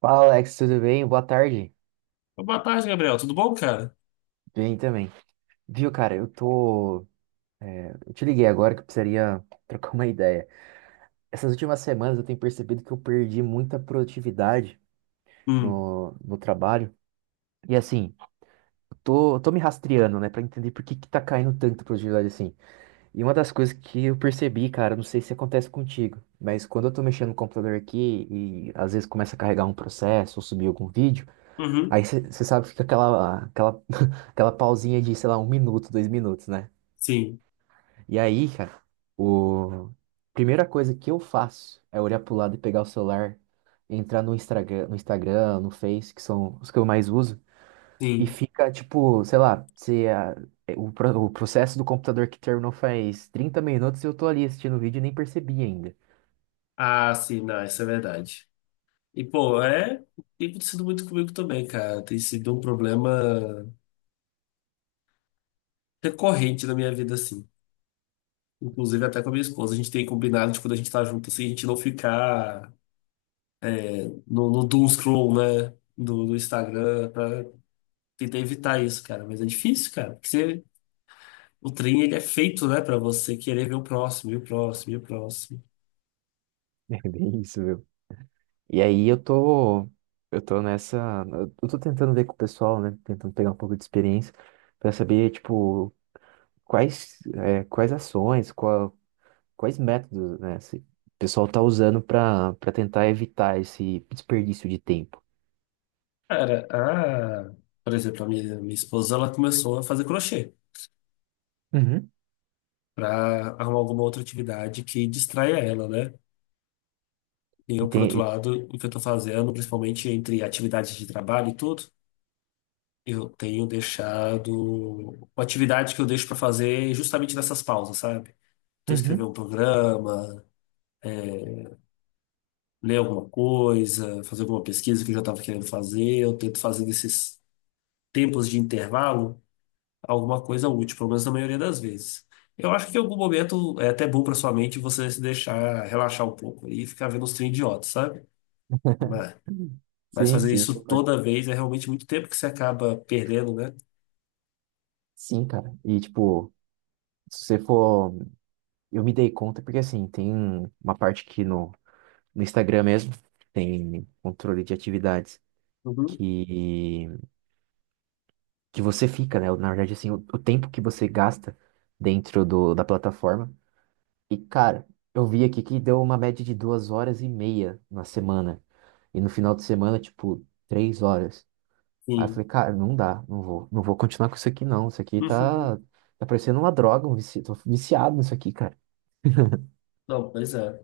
Fala, Alex, tudo bem? Boa tarde. Boa tarde, Gabriel. Tudo bom, cara? Bem também. Viu, cara, eu tô. Eu te liguei agora que eu precisaria trocar uma ideia. Essas últimas semanas eu tenho percebido que eu perdi muita produtividade Hum. no trabalho. E assim, eu tô me rastreando, né, pra entender por que que tá caindo tanta produtividade assim. E uma das coisas que eu percebi, cara, não sei se acontece contigo, mas quando eu tô mexendo no computador aqui e às vezes começa a carregar um processo ou subir algum vídeo. Uhum. Aí você sabe que fica aquela pausinha de, sei lá, um minuto, 2 minutos, né? Sim, E aí, cara, o... primeira coisa que eu faço é olhar pro lado e pegar o celular, entrar no Instagram, no Face, que são os que eu mais uso, e sim. fica, tipo, sei lá, se a- é, o, pro- o processo do computador que terminou faz 30 minutos e eu tô ali assistindo o vídeo e nem percebi ainda. Ah, sim, não, isso é verdade. E, pô, é. Tem acontecido muito comigo também, cara. Tem sido um problema recorrente na minha vida, assim. Inclusive até com a minha esposa. A gente tem combinado de quando a gente tá junto, assim, a gente não ficar no doom scroll, né? Do Instagram, pra tentar evitar isso, cara. Mas é difícil, cara. O trem, ele é feito, né, pra você querer ver o próximo, e o próximo, e o próximo. É bem isso, viu? E aí eu tô nessa, eu tô tentando ver com o pessoal, né? Tentando pegar um pouco de experiência para saber, tipo, quais ações, quais métodos, né? Se o pessoal tá usando para tentar evitar esse desperdício de tempo. Cara, por exemplo, a minha esposa, ela começou a fazer crochê Uhum. para arrumar alguma outra atividade que distraia ela, né? E E eu, por tem, outro e- lado, o que eu tô fazendo, principalmente entre atividades de trabalho e tudo, eu tenho deixado uma atividade que eu deixo para fazer justamente nessas pausas, sabe? Então, escrever uhum, um programa, é, ler alguma coisa, fazer alguma pesquisa que eu já estava querendo fazer, eu tento fazer nesses tempos de intervalo alguma coisa útil, pelo menos na maioria das vezes. Eu acho que em algum momento é até bom para sua mente você se deixar relaxar um pouco e ficar vendo uns trem idiota, sabe? Mas, mas sim, fazer sim, isso concordo. toda vez é realmente muito tempo que você acaba perdendo, né? Sim, cara. E tipo, se você for, eu me dei conta porque assim, tem uma parte aqui no Instagram mesmo, tem controle de atividades Uhum. que que você fica, né? Na verdade, assim, o tempo que você gasta dentro do, da plataforma. E, cara, eu vi aqui que deu uma média de 2h30 na semana. E no final de semana, tipo, 3 horas. Aí eu Sim. falei, cara, não dá, não vou continuar com isso aqui, não. Isso aqui tá, tá parecendo uma droga, tô viciado nisso aqui, cara. Não, pois é.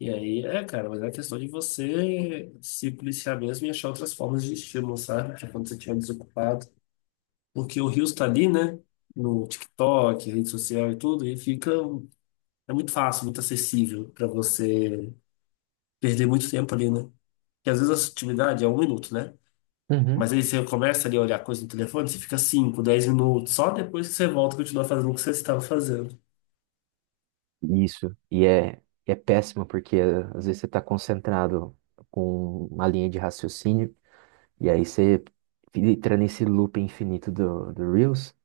E aí, cara, mas é questão de você se policiar mesmo e achar outras formas de estímulo, sabe? Tipo, quando você estiver desocupado. Porque o rio está ali, né? No TikTok, rede social e tudo, e fica. É muito fácil, muito acessível para você perder muito tempo ali, né? Porque às vezes a sutilidade é um minuto, né? Mas Uhum. aí você começa ali a olhar coisa no telefone, você fica 5, 10 minutos, só depois que você volta e continua fazendo o que você estava fazendo. Isso. E é péssimo, porque às vezes você tá concentrado com uma linha de raciocínio. E aí você entra nesse loop infinito do Reels.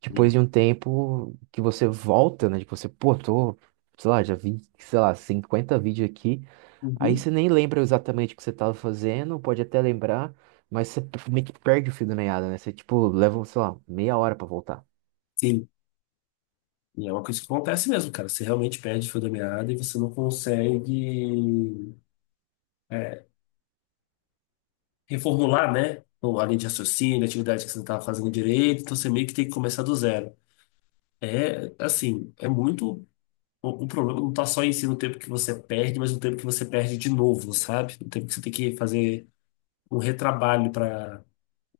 Depois Sim. de um tempo que você volta, né? Tipo, você, pô, tô, sei lá, já vi, sei lá, 50 vídeos aqui. Aí Uhum. você nem lembra exatamente o que você tava fazendo, pode até lembrar, mas você meio que perde o fio da meada, né? Você, tipo, leva, sei lá, meia hora pra voltar. Sim. E é uma coisa que acontece mesmo, cara. Você realmente perde o fio da meada e você não consegue é, reformular, né? Ou a linha de raciocínio, a atividade que você não estava fazendo direito, então você meio que tem que começar do zero. É, assim, é muito. O problema não está só em si no tempo que você perde, mas no tempo que você perde de novo, sabe? No tempo que você tem que fazer um retrabalho para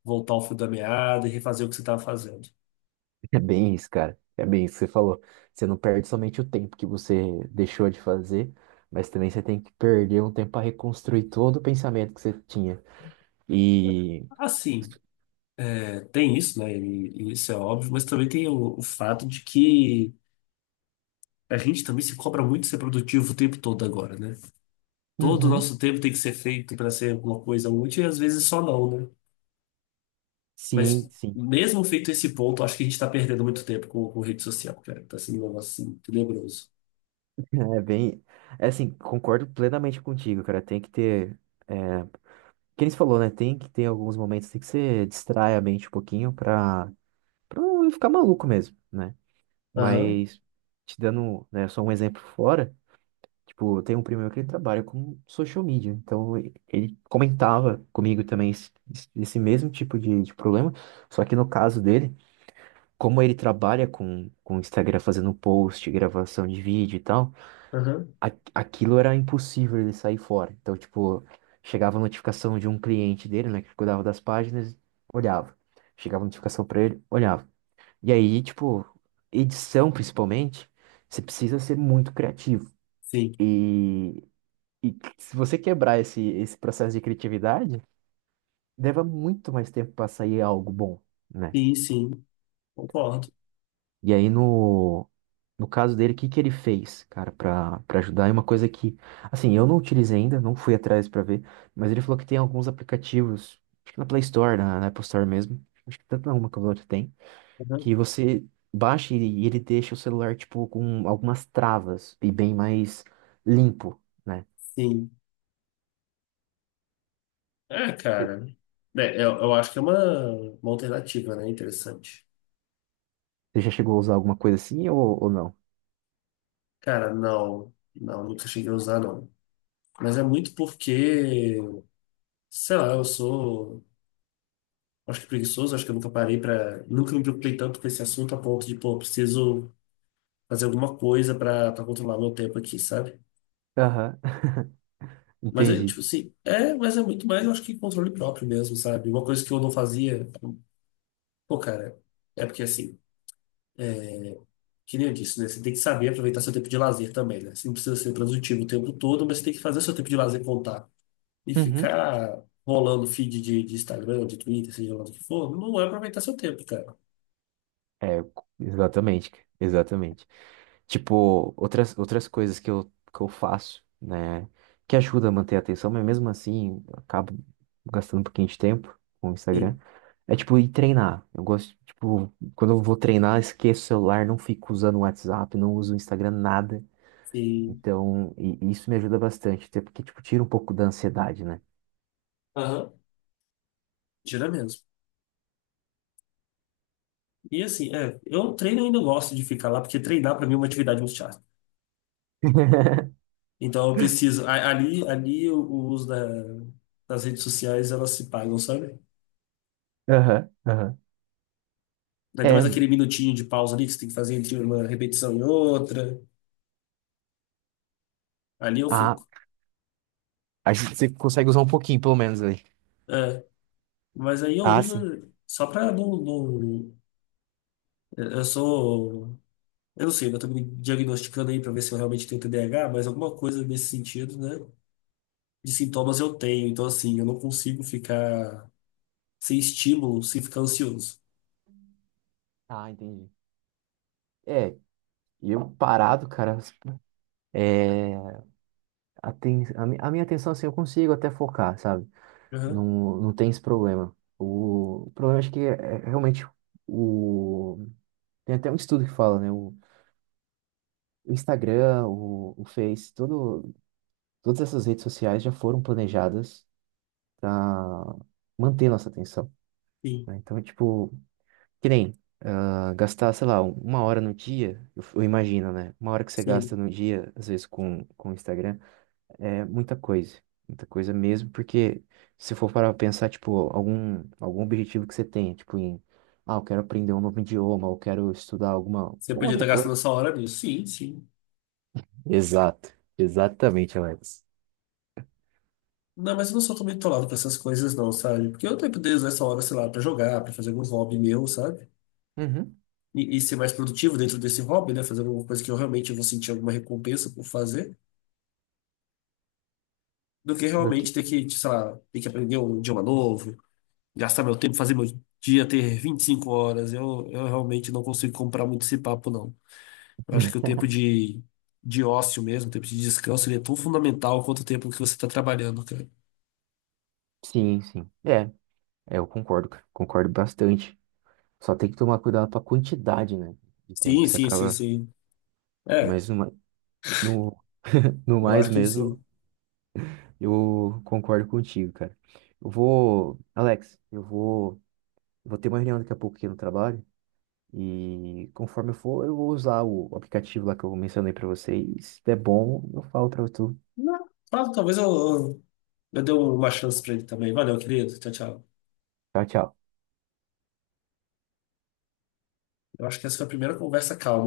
voltar ao fio da meada e refazer o que você estava fazendo. É bem isso, cara. É bem isso que você falou. Você não perde somente o tempo que você deixou de fazer, mas também você tem que perder um tempo para reconstruir todo o pensamento que você tinha. E. Assim, tem isso, né? E isso é óbvio, mas também tem o fato de que a gente também se cobra muito ser produtivo o tempo todo agora, né? Todo o Uhum. nosso tempo tem que ser feito para ser alguma coisa útil e às vezes só não, né? Sim, Mas sim. mesmo feito esse ponto, acho que a gente está perdendo muito tempo com rede social, cara. Tá sendo um negócio assim, tenebroso. É bem. É assim, concordo plenamente contigo, cara. Tem que ter. É, que eles falou, né? Tem que ter alguns momentos tem que você distrai a mente um pouquinho pra não ficar maluco mesmo, né? Aham, Mas, te dando, né, só um exemplo fora, tipo, tem um primo meu que ele trabalha com social media. Então, ele comentava comigo também esse mesmo tipo de problema. Só que no caso dele, como ele trabalha com o Instagram fazendo post, gravação de vídeo e tal. aham, Aquilo era impossível ele sair fora. Então, tipo, chegava a notificação de um cliente dele, né, que cuidava das páginas, olhava. Chegava a notificação pra ele, olhava. E aí, tipo, edição principalmente, você precisa ser muito criativo. sim, E, e se você quebrar esse processo de criatividade, leva muito mais tempo pra sair algo bom, né? sim, sim, concordo. E aí no No caso dele, o que que ele fez, cara, pra para ajudar? É uma coisa que, assim, eu não utilizei ainda, não fui atrás pra ver, mas ele falou que tem alguns aplicativos, acho que na Play Store, na Apple Store mesmo, acho que tanto na uma quanto a outra tem, Aham, que você baixa e ele deixa o celular, tipo, com algumas travas e bem mais limpo, né? sim. É, cara, eu acho que é uma alternativa, né? Interessante. Você já chegou a usar alguma coisa assim ou não? Cara, não, não, nunca cheguei a usar, não. Mas é muito porque, sei lá, eu sou. Acho que preguiçoso, acho que eu nunca parei para, nunca me preocupei tanto com esse assunto a ponto de, pô, preciso fazer alguma coisa para controlar meu tempo aqui, sabe? Aham, Mas é entendi. tipo assim, mas é muito mais, eu acho que controle próprio mesmo, sabe? Uma coisa que eu não fazia, pô, cara, é porque assim, que nem eu disse, né? Você tem que saber aproveitar seu tempo de lazer também, né? Você não precisa ser produtivo o tempo todo, mas você tem que fazer seu tempo de lazer contar. E ficar rolando feed de Instagram, de Twitter, seja lá do que for, não é aproveitar seu tempo, cara. É, exatamente, cara, exatamente. Tipo, outras coisas que eu, faço, né, que ajuda a manter a atenção, mas mesmo assim, eu acabo gastando um pouquinho de tempo com o Sim, Instagram. É tipo ir treinar. Eu gosto, tipo, quando eu vou treinar, esqueço o celular, não fico usando o WhatsApp, não uso o Instagram, nada. sim. Então, e isso me ajuda bastante, até porque, tipo, tira um pouco da ansiedade, né? Aham. Tira mesmo. E assim, eu treino ainda gosto de ficar lá, porque treinar para mim é uma atividade muito chata. Então eu preciso. Ali o uso das redes sociais elas se pagam, sabe? Aham, aham. Ainda mais É, aquele minutinho de pausa ali que você tem que fazer entre uma repetição e outra. Ali eu a, fico. a gente você consegue usar um pouquinho, pelo menos, ali. É, mas aí eu Ah, uso sim. só para não... Eu sou. Eu não sei, eu tô me diagnosticando aí para ver se eu realmente tenho TDAH, mas alguma coisa nesse sentido, né? De sintomas eu tenho. Então, assim, eu não consigo ficar sem estímulo, sem ficar ansioso. Ah, entendi. É, e eu parado, cara, é, a minha atenção, assim, eu consigo até focar, sabe? Aham, Não, não tem esse problema. O problema acho que é realmente o... Tem até um estudo que fala, né? O Instagram, o Face, todas essas redes sociais já foram planejadas para manter nossa atenção, sim, né? Então, é tipo, que nem ah, gastar, sei lá, uma hora no dia, eu imagino, né? Uma hora que você gasta sim. no dia, às vezes, com o Instagram. É muita coisa mesmo, porque se for para pensar, tipo, algum objetivo que você tenha, tipo, em, ah, eu quero aprender um novo idioma, eu quero estudar alguma Você podia estar outra gastando coisa. essa hora nisso. Sim, sim. Exato, exatamente, Alex. Não, mas eu não sou tão bitolado com essas coisas, não, sabe? Porque eu tenho poder usar essa hora, sei lá, pra jogar, pra fazer algum hobby meu, sabe? Uhum. E ser mais produtivo dentro desse hobby, né? Fazer alguma coisa que eu realmente vou sentir alguma recompensa por fazer, do que Do que- realmente ter que, sei lá, ter que aprender um idioma novo, gastar meu tempo, fazer meu dia ter 25 horas. Eu realmente não consigo comprar muito esse papo, não. Eu acho que o tempo de ócio mesmo, o tempo de descanso, ele é tão fundamental quanto o tempo que você está trabalhando. Sim, sim. É, eu concordo, cara, concordo bastante. Só tem que tomar cuidado com a quantidade, né, de tempo Sim, que você sim, sim, acaba, sim. É, mas numa, no, no eu mais acho que mesmo, sim. eu concordo contigo, cara. Eu vou, Alex, eu vou. Vou ter uma reunião daqui a pouco aqui no trabalho. E conforme eu for, eu vou usar o aplicativo lá que eu mencionei pra vocês. Se der bom, eu falo pra tu. Não, tá, talvez eu dê uma chance pra ele também. Valeu, querido. Tchau, tchau. Tchau, tchau. Eu acho que essa foi a primeira conversa calma.